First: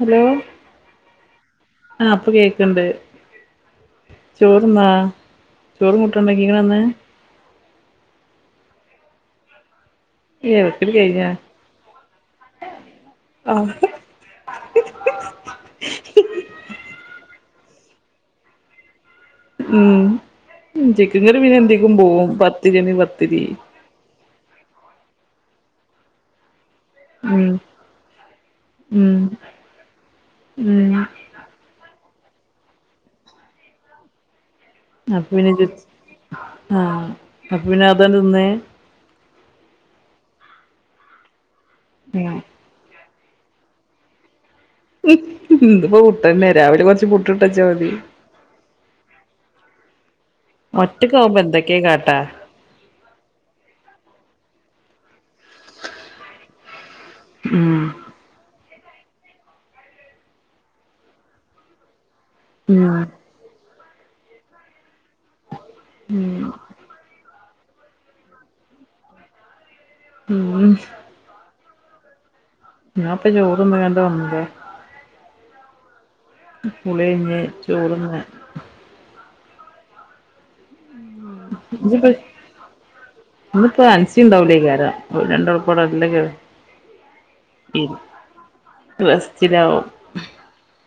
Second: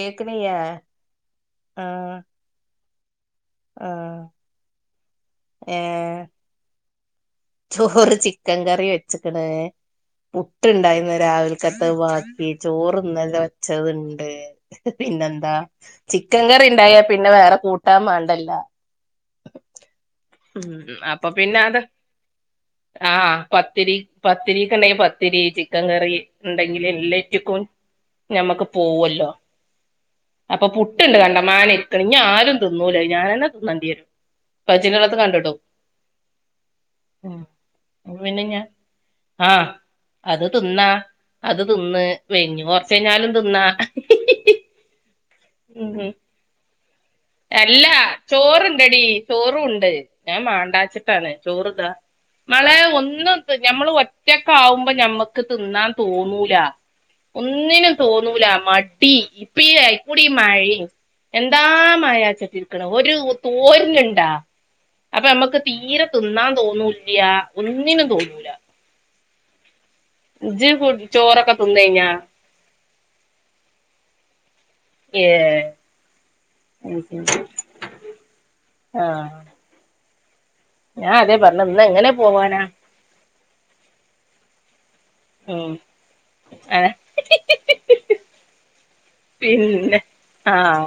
Hello ആഹ് ആപ്പ കേക്ക്ണ്ട് ആഹ് ചോറ് ന്നാ ചോറു കുട്ടാനും ഏഹ് ഇണ്ടാകീക്കണന്ന് ചോറ് ചിക്കൻ കറി വെച്ചക്കണ് ഏ വെക്കല് പുട്ടുണ്ടായിന്ന് കഴിഞ്ഞാ രാവിലക്കത്ത് വാക്കി ചോറ ഇന്നല ആ വച്ചത്ണ്ട് പിന്നെന്താ ചിക്കൻ കറിണ്ടായാ പിന്നെ വേറെ കൂട്ടാൻ മാണ്ടല്ല ഉം ഉം ചിക്കൻ അപ്പൊ കറി പിന്നെ എന്തെക്കും പോകും പത്തിരിയണ പത്തിരി ത്തിരി പത്തിരിക്ക ഉണ്ടെങ്കിൽ പത്തിരി ചിക്കൻ കറി ഉണ്ടെങ്കിലിൽ ഉം എല്ലാറ്റക്കും ഞമ്മക്ക് ഉം പോവല്ലോ അപ്പൊ ഉം പുട്ടുണ്ട് കണ്ട മനെക്ക ഇനി ആരും തിന്നൂലേ ഞാനന്നെ തിന്നേണ്ടി വരും പച്ചിനടത്ത് അപ്പൊ പിന്നെ കണ്ടിട്ടു ആ ഉം അപ്പൊ പിന്നെ അതാണ്ട് പിന്നെ തിന്ന് ഞാൻ ആഹ് അത് തിന്നാ അത് തിന്ന് ഉം [unintelligible] [unintelligible] തിന്ന ഇതിപ്പോ പുട്ടന്നാ രാവലി കൊറച്ച്ട്ട [unintelligible] അല്ലാ ചോറണ്ടടി ചോറുണ്ട് ഞാൻ മണ്ടാച്ചിട്ടാണ് ഒറ്റക്കാവുമ്പോ എന്തൊക്കെ ചോറ്താ കാട്ടാ മളെ ഒന്നും നമ്മള് ഒറ്റക്ക ആകുമ്പോ ഞമ്മക്ക് തിന്നാൻ തോന്നൂല ഉം ഒന്നിനും തോന്നൂല മടി ഇപ്പ കൂടി മഴയും എന്താ മായച്ചീക്കണ ഉം ഒരു തോരനുണ്ടാ അപ്പമ്മക്ക് തീരെ തിന്നാൻ ഉം തോന്നൂല്ല്യ ഒന്നിനും തോന്നൂല. ഇജ് ഉം ഫു ചോറൊക്കെ തിന്നെഞ്ഞാ ഞാപ്പ ചോർന്ന്കാണ്ട് വന്നതാ. ഏഹ്. കുളിയെയ്ഞ്ഞ് ചോർന്ന്. ആഹ്. ഞാൻ അതെ പറഞ്ഞ ഇന്ന് എങ്ങനെ പോവാനാ. ഇന്ന് പ്പൊ അൻസസിണ്ടാവുലേകാരം. ഓൽ ഉം രണ്ടാളുപ്പഉടെ നല്ല ഏഹ് [unintelligible] റസ്റ്റിലാവും. പിന്നെ ആഹ്.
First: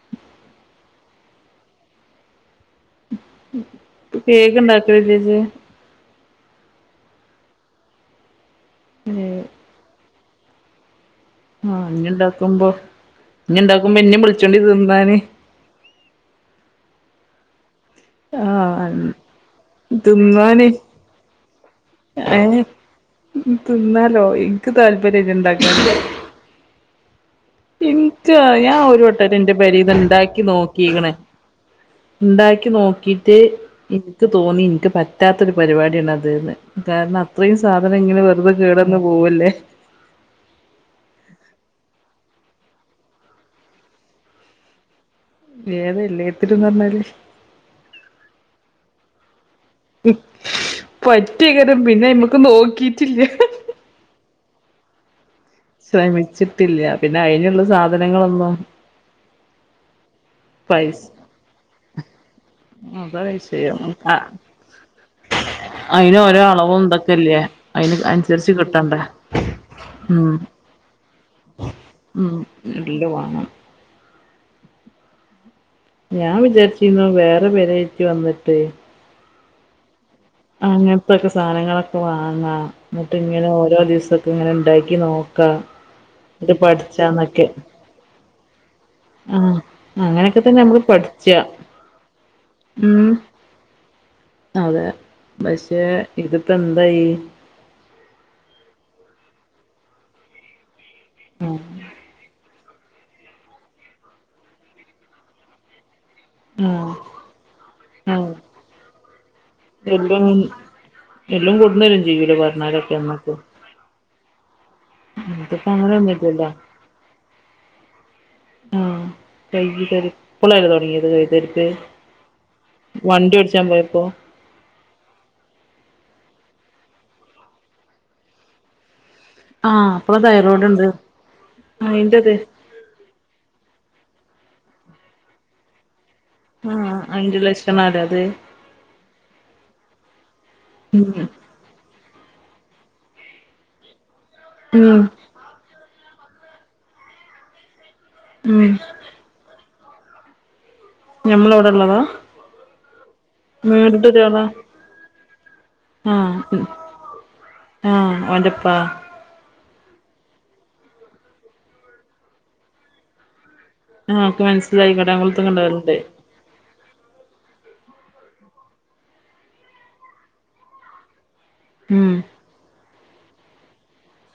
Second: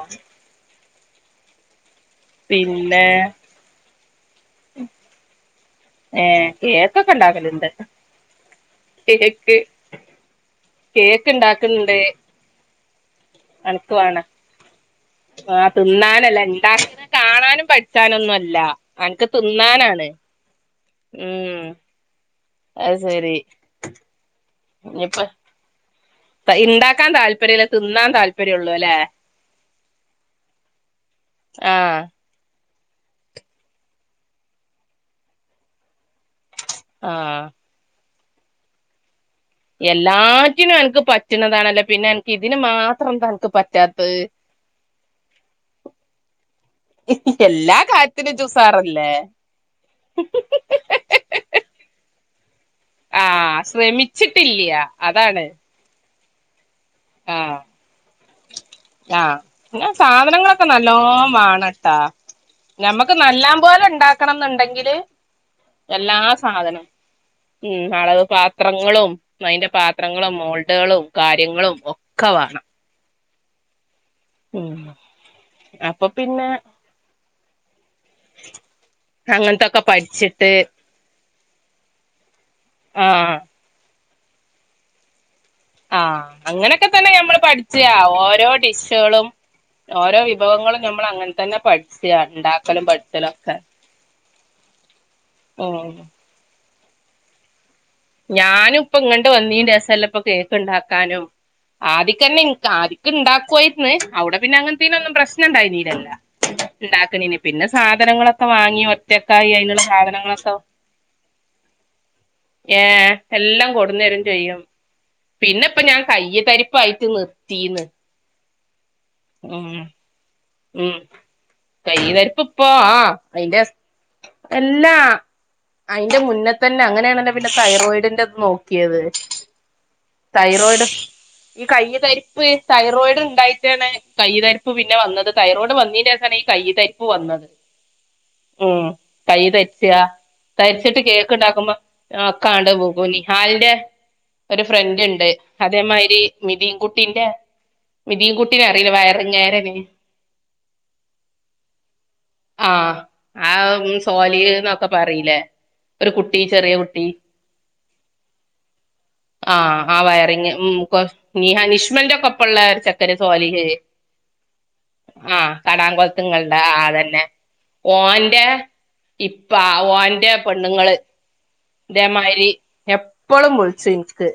പിന്നെ. കേക്ക്ണ്ടാക്കൽലേ ജ്. ഏ കേക്കൊക്കെ ഇണ്ടാക്കൽണ്ട് ഏഹ് കേക്ക്. കേക്ക് ഇണ്ടാ. ആഹ് ഇഞ്ഞ്ണ്ടാക്കുമ്പൊ അനക്ക് ഇഞ്ഞ്ണ്ടാക്കുമ്പോ ഇന്നിം വേണോ വിളിച്ചോണ്ടി തിന്നാന്. ആഹ് തിന്നാനല്ല ഇണ്ടാക്ക്ണെ കാണാനും പട്. ച്ചാനൊന്നും അല്ല ആഹ് അൻക്ക് തിന്നാനാണ് ഉം. അയ്ന് അത് ശരി തിന്നാലോ ഇക്ക് താല്പര്യല്ല ഇണ്ടാക്കാൻ. തൈ ഇണ്ടാക്കാൻ താല്പര്യല്ല. തിന്നാൻ ഇൻകോ താല്പര്യള്ളൂ ഞാ അല്ലെ ഒരു വട്ട റ്റെ എന്റെ പെരിന്ന് ഇണ്ടാക്കി നോക്കിക്ണ്. ആഹ് ഇണ്ടാക്കി നോക്കിട്ട് ഇൻക്ക് തോന്നി ഇൻക്ക് പറ്റാത്ത ഒരു പരിപാടിയാണ് അത് ന്ന്. കാര്ണം ആഹ് അത്രേം സാധനങ്ങനെ വെറുതെ കേടെന്ന് പോവല്ലേ. എല്ലാറ്റിനും അൻക്ക് പറ്റ്ണതാണല്ലൊ പിന്നെ അൻക്ക് ഇതിന് മാത്രം എന്താ അൻക്ക് പറ്റാത്ത്. [inaudible] ഏത് എല്ലേത്തിലുന്നർഞ്ഞാല്. എല്ലാ കാര്യത്തിനും ഇജുസാറല്ലേ. ഹ്‌മ് പറ്റോക്കേരം പിന്നെ ഐമക്ക് നോക്കിട്ടില്ല. അഹ് ശ്രമിച്ചിട്ടില്ല അതാണ്. ശ്രമിച്ചിട്ടില്യ പിന്നെ ആഹ് അയ്നുള്ള സാധനങ്ങളൊന്നും. ആഹ് ങ്ങൾ സാധനങ്ങളൊ. ക്ക നല്ലോ പൈസ വേണട്ടാ അമ്മക്ക് അതാ നല്ലാൻ വിഷയം പോലെ ആ ഇണ്ടാക്കണംന്ന്ണ്ടെങ്കില്. എല്ലാ അയിന് ഓരോ അളവും സാധനനും ഇതൊക്കെല്ലേ ഉം അയിന് അളവ് അനുസരിച്ച് കിട്ടണ്ടേ പാത്രങ്ങളും അയ്ന്റെ ഉം പാത്രങ്ങളും മോൾ ഡേളും കാര്യങ്ങളും ഒക്കെ ഉം വേണം. എല്ല് വാണം ഉം അ. ഞാൻ വിജാര്ച്ചിരുന്നു വേറെ പേരായിറ്റ് വന്നിട്ട്. അങ്ങൻത്തൊക്കെ പട്ച്ച്. അങ്ങൻ ത്തൊക്കെ സാനങ്ങളൊക്കെ വാങ്ങാ ആഹ് ന്ന്ട്ട്ങ്ങനെ ഓരോ ദിവസ. ങ്ങനെ ഇണ്ടാക്കി നോക്കാ. ആഹ് എന്നിട്ട് അങ്ങനൊക്കെ തന്നെ ഞമ്മൾ പഠിച്ചാന്നൊക്കെ പഠിച്ചാ ഓരോ ഡിസെ. ട്ടേളും ആ ഓരോ അങ്ങനെയൊക്കെ തന്നെ നമ്മള് വിഭവങ്ങളും നമ്മൾ പഠിച്ചാ അങ്ങൻതന്നെ പട്ച്ച ഇണ്ടാക്കലും ഉം പട്ച്ചലൊക്കെ. അതെ പക്ഷേ ഉം ഇതിപ്പൊ എന്തായി. ഞാനും ഇപ്പങ്ങട്ട് വന്നീന്റേസല്ലെ ഇപ്പൊ കേക്ക്ണ്ടാക്കാനും. ഹ്മ്. ആദ്യിക്കെന്നെ ഇൻക് ആദ്യക്ക്ണ്ടാക്കോര്ന്ന് അഉടെ പിന്നെ അങ്ങൻത്തീനൊന്നും പ്രശ്നം ഇണ്ടായിര്ന്നീലല്ലോ. ആഹ് ഇണ്ടാക്ക്ണീന് പിന്നെ ആഹ് സാധനങ്ങളൊക്കെ വാങ്ങി ഒറ്റക്കായി അയ്നുള്ള സാധനങ്ങളൊക്കെ വാ. എല്ലു കൊട്ന്നരും ചെയ്യുലെ ബ. ഏഹ് എല്ലു കൊടുന്ന്വരും ചെയ്യും. ഇതിപ്പോ പിന്നെപ്പൊ ഞാൻ കയ്യ അങ്ങനെയൊന്നുല്ലല്ലോ തര്‌പ്പായിട്ട് നിർത്തീന്ന് മ് ഉം കൈലര് ഇപ്പളല്ലേ ഉം തൊടങ്ങിയത് കയ്യ് തരിപ്പ് [unintelligible] വണ്ടി ഒടിച്ചാൻ പോയപ്പോ എല്ലാ അയിന്റെ മുന്നേ തന്നെ അങ്ങനെയാണല്ലോ പിന്നെ തൈറോയിഡിന്റെ ത് നോ ക്കിയത് ആഹ് അപ്പള തൈറോയ്ഡ് ഉണ്ട് തൈറോയിഡ് ഈ കയ്യി അയിന്റത് തരിപ്പ് തൈറോയിഡ് ണ്ടായിട്ടാണ് കൈ തരിപ്പ് പിന്നെ വന്നത് തൈറോയിഡ് വന്നീന്റെസാണ് ആഹ അയിന്റെ ലക്ഷണാലെ അത് ഉം കയ് തരിച്ചാ തരിച്ചിട്ട് ഉം കേക്ക് ഇണ്ടാക്കുമ്പോ ആ കാണ്ട് പോകോലി നിഹാലിന്റെ ഒരു ഉം ഫ്രണ്ട് ഇണ്ട് അതേമായിരി മിതിൻകുട്ടിന്റെ മിതിൻകുട്ടീനെ ഉം അറിയില്ലേ വയറങ്ങനെ നേരെ ഞമ്മള അവിടെ ഉള്ളതാ ആഹ ആ ഒരാളാ സോലിഹ് ന്നൊക്കെ പറയിലേ ഒരു കുട്ടി ചെറിയ കുട്ടി ആഹ ഓന്റെ പ്പ ആഹ ആ വയറിങ്ങ് ഉം നീ അനിഷ്മന്റെക്കെപ്പള്ള ഒരു ചെക്കന് സോലിഹ് ആ ക് മൻസ് ആഹ കടാകൊളത്തുങ്ങളുടെ ആതന്നെ ഓന്റെ ഇപ്പ ഒന്റെ പെണ്ണുങ്ങള് ഉം ഇതേമാരി എപ്പോളും വിളിച്ചും ഇൻക്ക്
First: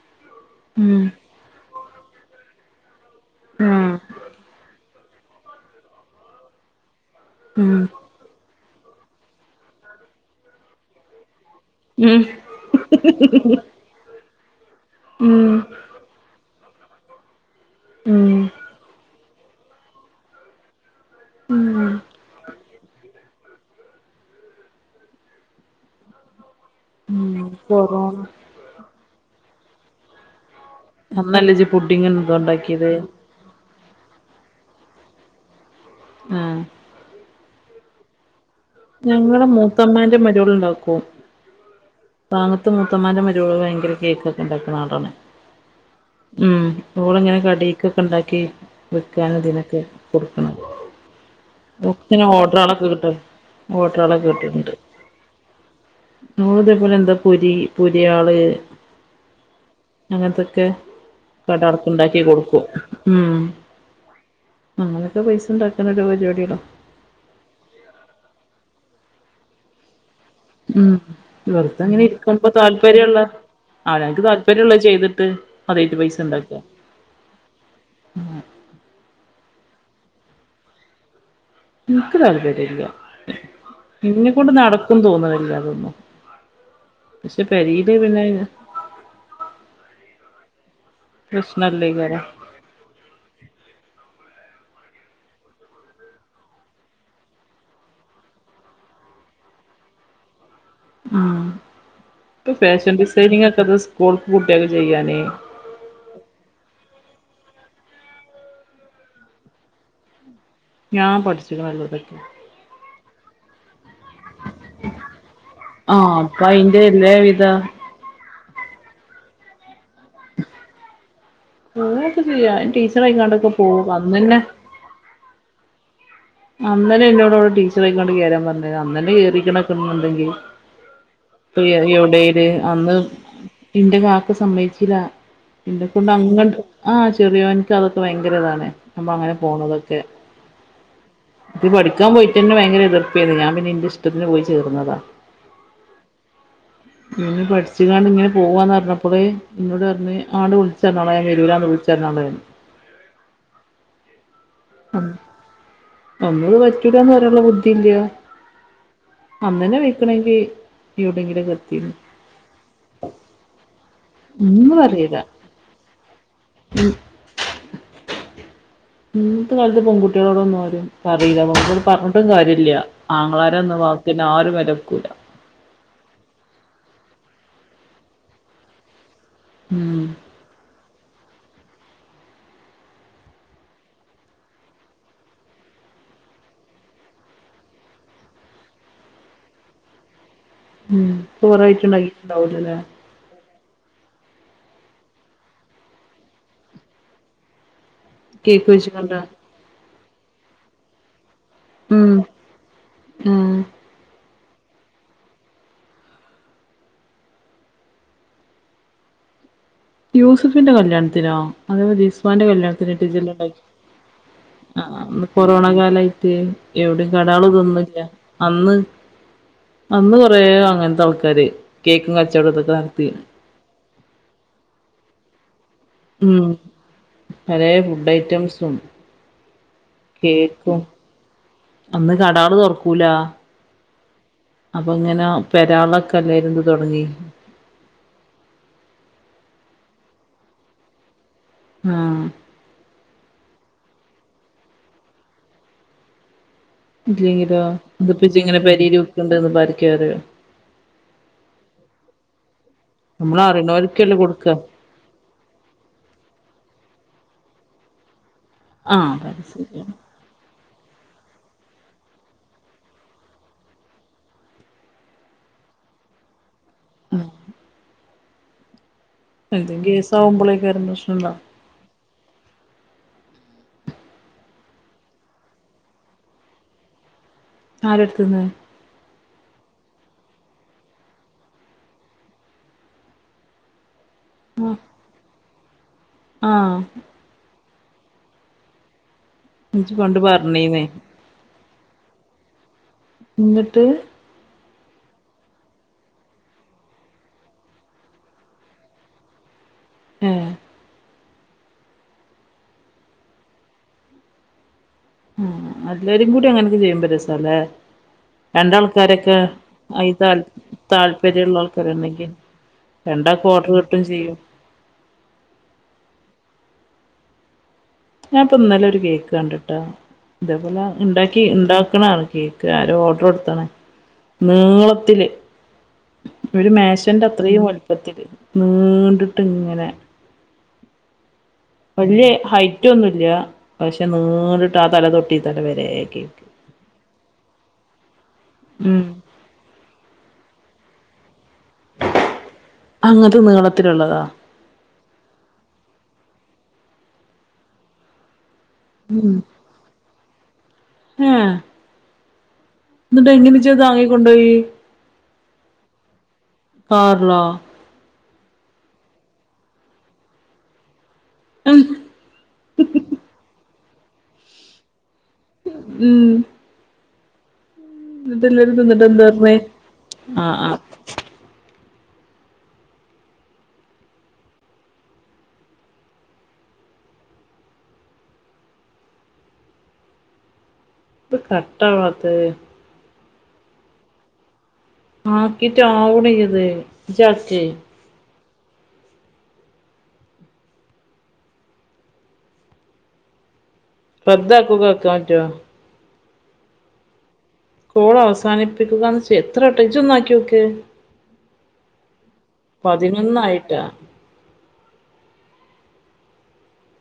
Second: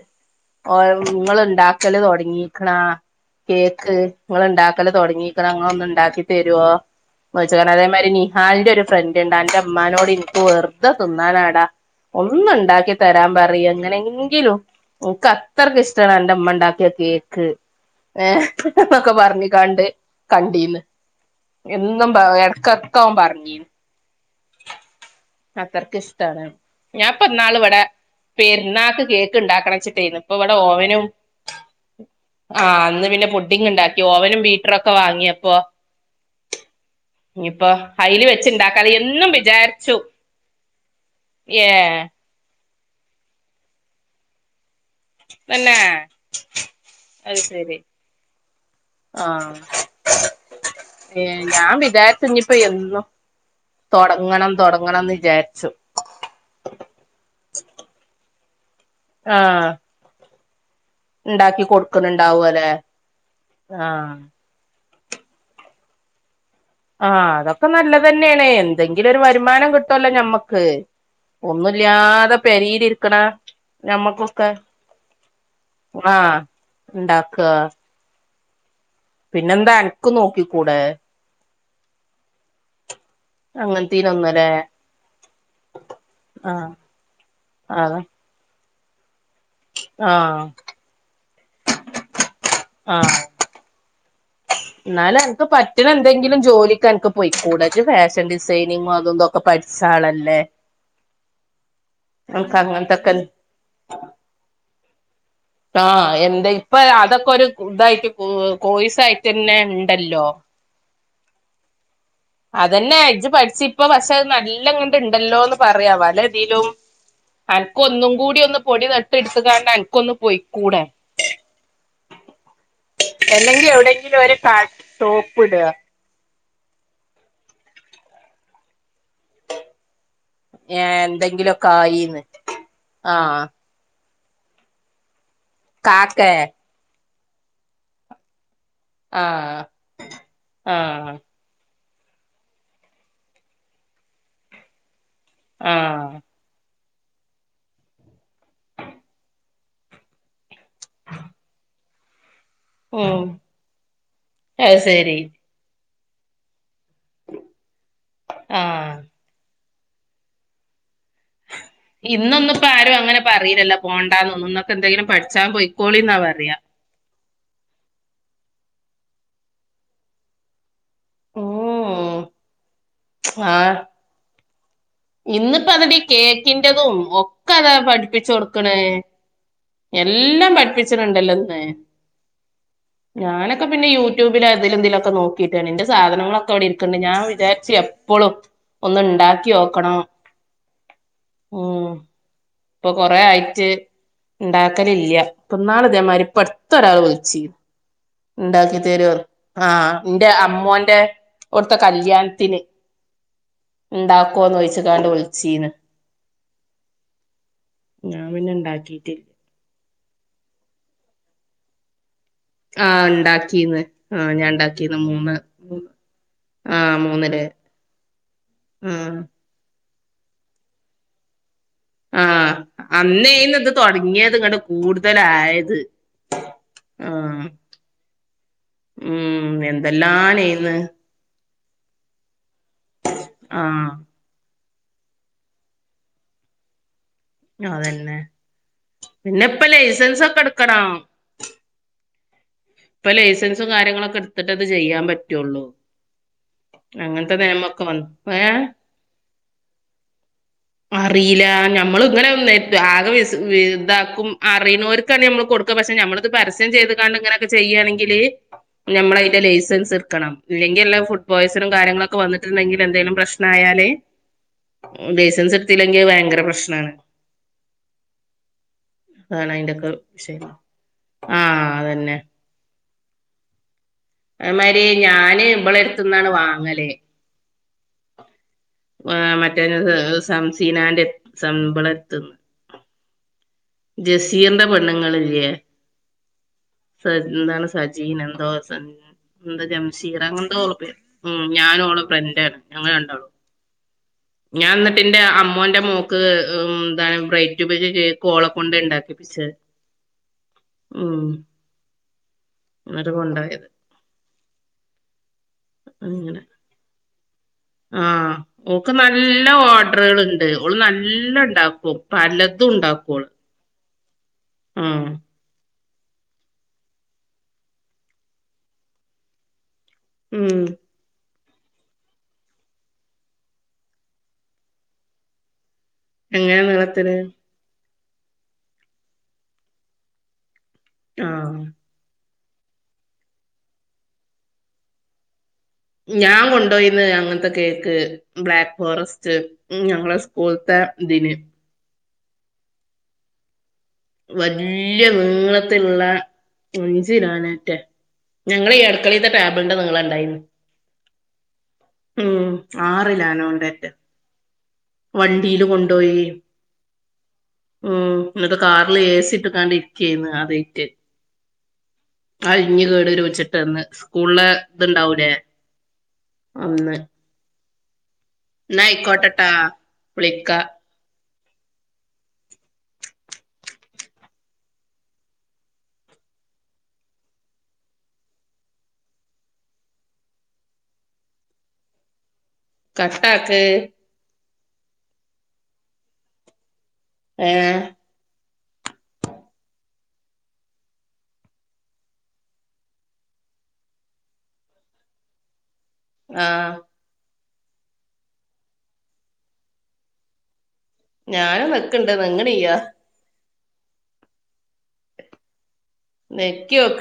ഓ ഉം ഇങ്ങൾ ണ്ട വിക്കല് തുടങ്ങിക്കണ കേക്ക് ആഹ് ഇങ്ങള് ഇണ്ടാക്കല് തൊടങ്ങി ഇങ്ങള് ഒന്ന് ഉണ്ടാക്കി തരോ [unintelligible] ഉം അതേമാതിരി നീ ഹാലിന്റെ ഒരു ഫ്രണ്ട് ഉണ്ട് അന്റെ ഇമ്മാനോട് എനിക്ക് വെറുതെ തിന്നാനാടാ ഉം ഒന്നുണ്ടാക്കി തരാൻ പറയ് എങ്ങനെങ്കിലും ഓക്ക് ഉം അത്രക്ക് ഇഷ് ത്തണ അന്റെമ്മണ്ടാക്കിയ കേക്ക് എ ഉം ന്നൊക്കെ പറഞ്ഞിക്കാണ്ട് കണ്ടീന്ന് ഉം എന്നും എടക്കടക്ക് ഓൻ പറഞ്ഞീ ക്കത്രക്ക് [unintelligible] ഉം ഞാൻപ്പന്നാള് ഇവിടെ കൊറോണ പെരുന്നാക്ക് കേക്ക് ഇണ്ടാക്കണം ച്ചിട്ടേന്നു ഇപ്പ ഇവിടെ ഓവനും അന്നല്ലേ ഇജ്ജ് പുഡിങ് എന്തോ ആഹ് ഉണ്ടാക്കിയത് അന്ന് പിന്നെ പുഡിങ് ഇണ്ടാ ഓവനും ബീറ്ററും ഒക്കെ വാങ്ങിയപ്പോ ആഹ് ഇനിപ്പോ അയില് വെച്ചണ്ടാ ഞങ്ങളെ മൂത്തമ്മേന്റെ മരോള് ഇണ്ടാക്കോ ഏഹ് പാവണ്ണത്തെ മൂത്തമ്മാന്റെ മരോള് ഭയങ്കര കേക്ക് ഒക്കെ ഇണ്ടാക്കുന്ന ആളാണ് തന്നെ ഉം അത് ഓളിങ്ങനെ ശരി കടീക്കോക്കെ ഇണ്ടാക്കി വിക്കാനുതിനൊക്കെ കൊടുക്കണം ഏ ഞാൻ ഓക്കിങ്ങനെ വിചാരിച്ച് ഞ് പ്പ ഓർഡറാളൊക്കെ എന്നും കിട്ടും ഓർഡറാളൊക്കെ തൊടങ്ങണം തൊടങ്ങണംന്ന് വിചാരിച്ചു നൂറ് രൂപേലെന്താ പൊരി പുരിയാള് ആഹ് അങ്ങനത്തൊക്കെ ഉണ്ടാക്കി കടൾക്ക് ഇണ്ടാക്കി കൊടുക്കും കൊടുക്കണുണ്ടാവുംല്ലേ ഉം ആഹ് അങ്ങനൊക്കെ പൈസ ഇണ്ടാക്കുന്ന ഓരോ പരിപാടികള ആഹ് അതൊക്കെ നല്ലതന്നെയാണ് എന്തെങ്കിലൊരു വരുമാനം കിട്ടുവല്ലോ ഞമ്മ ഉം വെറുതങ്ങനെ ഇരിക്കുമ്പോ താല്പര്യം പെരയിലിരിക്കണ ഉള്ളെ ആഹ് അൻക്ക് ഞമ്മക്കൊക്കെ താല്പര്യള്ള ചെയ്തിട്ട് അതേയ്റ്റ് പൈസ ഇണ്ടക്ക ഇണ്ടാക്കാ ആ പിന്നെന്താ അനക്ക് നോക്കിക്കൂടെ ഇൻക്ക് താല്പര്യല്ല അങ്ങനത്തീനൊന്നുംല്ലേ ഇന്നെക്കൊണ്ട് നടക്കും തോന്നണില്ല അതൊന്നും ആഹ് ക്ഷെ പെരില് അതാ പിന്നെ ആഹ് പ്രശ്ണല്ലേക്കാരം ആഹ് ന്നാലും അൻക്ക് പറ്റ്ണ എന്തെങ്കിലും ജോലിക്ക് അൻക്ക് പോയ്ക്കൂടെ ഇജ് ഫാഷൻ ഡിസൈനിങ്ങും അതും തോ ക്കെ പഠിച്ച ആളല്ലേ ഉം ഇപ്പൊ അനക്ക് ഫാഷൻ അങ്ങനത്തൊക്കെ ഡിസൈനിങ് ഒക്കെ ത് സ്കൂൾക്ക് കൂട്ടിയക്ക് ചെയ്യാനേ ആഹ് എന്താ ഇപ്പൊ അതൊക്കെ ഒരു ഇതായിട്ട് കോഴ്സ് ആയിട്ടന്നെ ഇണ്ടല്ലോ? ഞാൻ പഠിച്ചിക്ക്ണ് അതുകൊണ്ട് അതന്നെ ഇജജ് പഠിച്ച്ഇപ്പം പക്ഷെ അത് നല്ല നല്ലം ങ്ങട്ട് ഇണ്ടല്ലോ ന്ന് പറയ. ആഹ് പല അപ്പൊ ഇതിലും അയിന്റെ എല്ലാവിധ അ ക്കൊന്നും കൂടി ഒന്ന് പൊടി തട്ടി ഇട്ത്ത്ങ്ങാണ്ട് അനക്ക് ഒന്ന് പോയിക്കൂടെ? പൂവുക്കെ ചെയ്യാം. ടീച്ചറായ്ങ്ങാണ്ട് ഒക്കെ പോവാ അന്നന്നെ സോപ്പ് ഇട. അന്നേന്നെ ഇന്നോട് വിടെ ടീച്ചറയികണ്ട് കേറാൻ പറഞ്ഞത് അന്നന്നെ കേറിക്കണക്ക്ന്ന്ണ്ടെങ്കിൽ ഏഹ് എ എന്തെങ്കിലുമൊക്കെ എ ആയീന്ന് എവിടെയില് അന്ന് ആഹ് എന്റെ വാപ്പ സമ്മയ്ച്ചില്ല എന്നെ കൊണ്ട് കാക്കേ അങ്ങട്ട് ആഹ് ചെറിയോൻക്ക് അതൊക്കെ ഭയങ്കര ഇതാണ്. നമ്മ അങ്ങനെ ആഹ് പോണതൊക്കെ ആഹ് ഇത് പഠിക്കാൻ പോയിട്ടന്നെ ഭയങ്കര എതിർപ്പായ്നി ഞാൻ പിന്നെ ഇന്റെ ഇഷ്ടത്തിന് പോയി ചേർന്നതാ. ആഹ് പഠിച്ച്കാണ്ട് ഇങ്ങനെ പോവാന്ന് പറഞ്ഞപ്പോളേ ഇന്നോട് പറഞ്ഞ് ആണ്ട് വിളി ചർഞ്ഞാള ഞാൻ വരൂലാന്ന് വിളിചറിഞ്ഞാളെ ഉം അത്ശരി. അന്ന് അത് പറ്റൂല്ലാന്ന്പറയാൻ ബുദ്ധി ഇല്ല. ആഹ് അമ്മനെ വീഴ്ത്തണെങ്കി എവ്ടെങ്കിലും ഇന്നൊന്നു ഇപ്പാരും അങ്ങനെ പറയയിലല്ലോ പോണ്ടാന്നോന്നും ഒന്നും ഇന്നൊക്കെന്തേങ്കിലും പഠിച്ചാ പോയ്ക്കോളിന്നാ പറ്യാ ഉം ഇന്നത്തെ കാലത്ത് പെൺകുട്ട്യേളോടൊന്നും ആരും പറീല ഉം പറഞ്ഞ്ട്ടും കാര്യല്ല ആങ്ങളാരന്ന വാ ക്കിനാരും വെലക്കൂല ഇന്ന്പ്പം അവരീ കേക്കിന്റെതും ഒക്കെ അതാ പഠിപ്പിച്ചോട്ക്ക്ണ് ഉം എല്ലം പഠിപ്പിച്ച്ണ്ണ്ടല്ലോ ഇന്ന് ഞാനൊക്കെ പിന്നെ യൂട്യൂബിൽ അതില്തിലൊക്കെ നോക്കീട്ടെനി ഇന്റെ സാധനങ്ങളെക്കെവിടെ ഇരിക്ക്ണ്ട് ഞാൻ വിചാരിച്ച എ പ്പളും ഒന്ന് ഇണ്ടാക്ക്യോക്കണം. ഉം ഇപ്പ കൊറേയിട്ട് ഇണ്ടാക്കീട്ട്ണ്ടാവുലല്ലേ കൊറെ ആയിറ്റ് ഇണ്ടാക്കല് ഇല്ല്യ ഇപ്പന്നാള് ഇതേമാരി ഇപ്പട്ത്തൊരാള് വിളിച്ച് കേക്ക് ഇണ്ടാക്കി തെരോ വെച്ച്ങ്ങാണ്ട് ആഹ് ഇന്റെ അമ്മോന്റെ ട്ത്തെ ഉം കല്യാണത്തിന് ഉം ഇണ്ടാക്കോന്നോയിച്ച്ക്കാണ്ട് വിളിച്ചീന്ന്. ഞാൻ പിന്നെ ഇണ്ടാക്കീട്ടി യൂസ്ഫിന്റെ കല്യാണത്തിനോ അതേ ഏതാ ഓന്റെ കല്യാണത്തിനെന്റെ ആഹ് ഇജ്ജ് ഇണ്ടാ ഇണ്ടാക്കീന്ന് ആഹ് ഞാൻ ഇണ്ടാക്കീന്ന് ആഹ് മൂന്ന് കൊറോണ കാലായിട്ട് ആഹ് എവ്ടിം മൂന്നില് കടേളുതൊന്നുല്ല അന്ന് ആഹ് അന്ന് കൊറേ അങ്ങനത്തെ ആൾക്കാര് കേക്കും കച്ചവടം ആഹ് ഇതൊക്കെ നടത്തീന് അന്നേന്നു ഇത് തൊടങ്ങ്യത് ഇങ്ങെട്ട് കൂടുതലായത്. ഉം ആഹ് പലേ ഫുഡ് ഐറ്റംസും ഉം എന്തെല്ലാണേന്ന് കേക്കും അന്ന് കടാള് തൊറക്കൂല. ആഹ് അപ്പൊ ഇങ്ങനെ പെരാള്ലൊക്കെ എല്ലാരും ഇത് തൊടങ്ങി. അതെന്നെ പിന്നെപ്പം ലൈസൻസൊക്കെ ഇട്ക്കണം. ആഹ് ഇപ്പം ലൈസൻസും കാര്യങ്ങളൊക്കെ ഇട്ത്തിട്ടേ ഇത് ചെയ്യാ പറ്റൊള്ളൂ. ഇല്ലെങ്കിലോ വന്നു ഇത് ഇപ്പെ ഏ ഇജ്ജ്ങ്ങനെ പെരേല് വ്ക്ക്ണ്ട്ന്ന് ഇപ്പാര്ക്കെ അറ്യോ അറീലാ ഞമ്മള് ഇങ്ങനെ ഒന്നായിറ്റ് ആകെ വിസ് നമ്മള് വി അറിണോൽക്കല്ലേ ഇതാക്കും കൊടുക്കാ അറിണോര് ക്കാണെ നമ്മള് കൊട്ക്ക പക്ഷെ നമ്മള്ത് പരസ്യം ചെയ്ത്ക്കാണ്ട് ഇങ്ങനെക്കെ ചെയ്യാണെങ്കില് ആഹ് ഞമ്മള് അയിന്റെ പരസ്യയ്ക്കാരം ലൈസൻസ് ഇട്ക്കണം ഇല്ലെങ്കി എല്ലാ ഫുഡ് പോയിസനും കാര്യങ്ങളൊക്കെ വന്നിട്ട്ണ്ടെങ്കില് എന്തേലും പ്രശ്നായാല് ലൈസൻസ് ഇട്ത്തില്ലെങ്കിൽ അത് ഭയങ്കര പ്രശ്നാണ് അതാണ് എന്തേം അയിന്റെക്കെ ശെരി കേസാവുമ്പളേക്കാരം പ്രശ്നണ്ടാവ ആഹ് അതെന്നെ അതേമാരി ഞാന് ഇവളെട്ത്ത്ന്നാണ് വാങ്ങല് ആരെട്ത്ത്ന്ന് ഏഹ് മറ്റേ നത് ത് സംസീനാന്റെ സം മ്പളെത്ത്ന്ന് ജസീറിന്റെ ആഹ് പെണ്ണ്ങ്ങളില്ലേ ആഹ് സ എന്താണ് സജീനാ എന്തോ സൺ എന്താ ഇജ്ജ് പണ്ട് ജംഷീറ അങ്ങനെന്തോ ഓളെ പറഞ്ഞീന്ന് പേര് ഉം ഞാനും ഓളെ ഫ്രണ്ടാണ് ഞങ്ങള് രണ്ടാളും ഇന്നട്ട് ഞാൻ ഇന്നെട്ട് ഇന്റെ അമ്മോന്റെ മോക്ക് ഉം ന്താ ബ്രൈഡ് ടു ബീന്റെ കേക്ക് ഓളെ ക്കൊണ്ട ഇണ്ടാക്കിപ്പിച്ചേ ഏഹ് ഉം ഇന്നെട്ട് കൊണ്ടോയത് ആഹ് എല്ലാരും അങ്ങനെ കൂടിം അങ്ങനൊക്കെ ചെയ്യുമ്പം രസാല്ലേ ആഹ് ഓക്ക് രണ്ടാൾക്കാരൊക്കെ നല്ല അയിന് ഓർഡറേള് താൽ ഇണ്ട്. ഓള് നല്ല താല്പര്യള്ള ഇണ്ടാക്കും ആൾക്കാര്ണ്ടെങ്കി പല തുണ്ടാ രണ്ടാക്കും ഓർഡർ കിട്ടുകയും ചെയ്യും ഉം ഞാൻ നിപ്പൊയിന്നലെ ഒരു കേക്ക് കണ്ട്ട്ടോ ഉം ഇതേപോലെ ഉണ്ടാക്കി ഉണ്ടാക്കണാണ് കേക്ക് ആരോ ഓർഡർ കൊടുത്താണ് നീളത്തില് എങ്ങനെ ഒരു നീളത്തിന് മേശന്റെ അത്രയും വലി ഒത്തിരി നീണ്ടിട്ട് ഇങ്ങനെ ആഹ് വലിയ ഹൈറ്റ് ഒന്നൊല്ല്യപക്ഷെ നീണ്ടട്ട് ആ തല തൊട്ട് തലവരെ ഞാൻ കൊണ്ടോ യിന്ന് അങ്ങനത്തെ കേക്ക് ബ്ലാക്ക് ഉം ഫോറസ്റ്റ് ഉം ഞങ്ങള സ്കൂളത്തെ ഇതിന് അങ്ങത്തെ നീളത്തിലുള്ള തോ വല്യയ നീളത്തിലുള്ള അഞ്ചികിലാണ്റ്റേ ഞങ്ങള് ഈ അടക്കളത്തെ ഉം ടോബിളിൻ്റെ നീളം ഉണ്ടായിന്നു [unintelligible] ഉം ആഹ് എന്നിട്ട് എങ്ങനെ ഇജ് ഇതാങ്ങി ക്കൊണ്ടോയി വണ്ടിയില് കൊണ്ടോയി കാറിലോ ഉം എന്നിട്ട് കാറില് ഏസി ഇട്ട് കാണ്ടിരിക്കയിരുന്ന് അതേറ്റ് ഉം ആ ഇഞ്ഞ് കേടു വെരുച്ച്ട്ടന്ന്സ്കൂളില് ഇത് ഉണ്ടാവൂലേ ഉം അന്ന് എന്നിട്ട് എല്ലാരും ന്നാ തിന്നിട്ട് എന്താ ആയിക്കോട്ടട്ടാ പറഞ്ഞേ വിളിക്ക ആഹ് ആഹ് ഇത് കട്ടവാത്ത് കട്ടാക്ക് ആക്കീട്ട് ആവണില്ലത് ഇജ്ജ് ആക്ക് ഏഹ് വെറുതെ ആകുമ്പോആക്കപറ്റുവോ ആഹ് കോള് അവസാനിപ്പിക്കുകന്ന് ഇജ്ജ് എത്ര വട്ടം ഇജ്ജ് ഒന്ന് ആക്കി യോക്ക് ഞാനും നെക്ക്ണ് നെങ്ങ് ണില്ല പതിനൊന്നായിട്ടാ നെക്കി ഓക്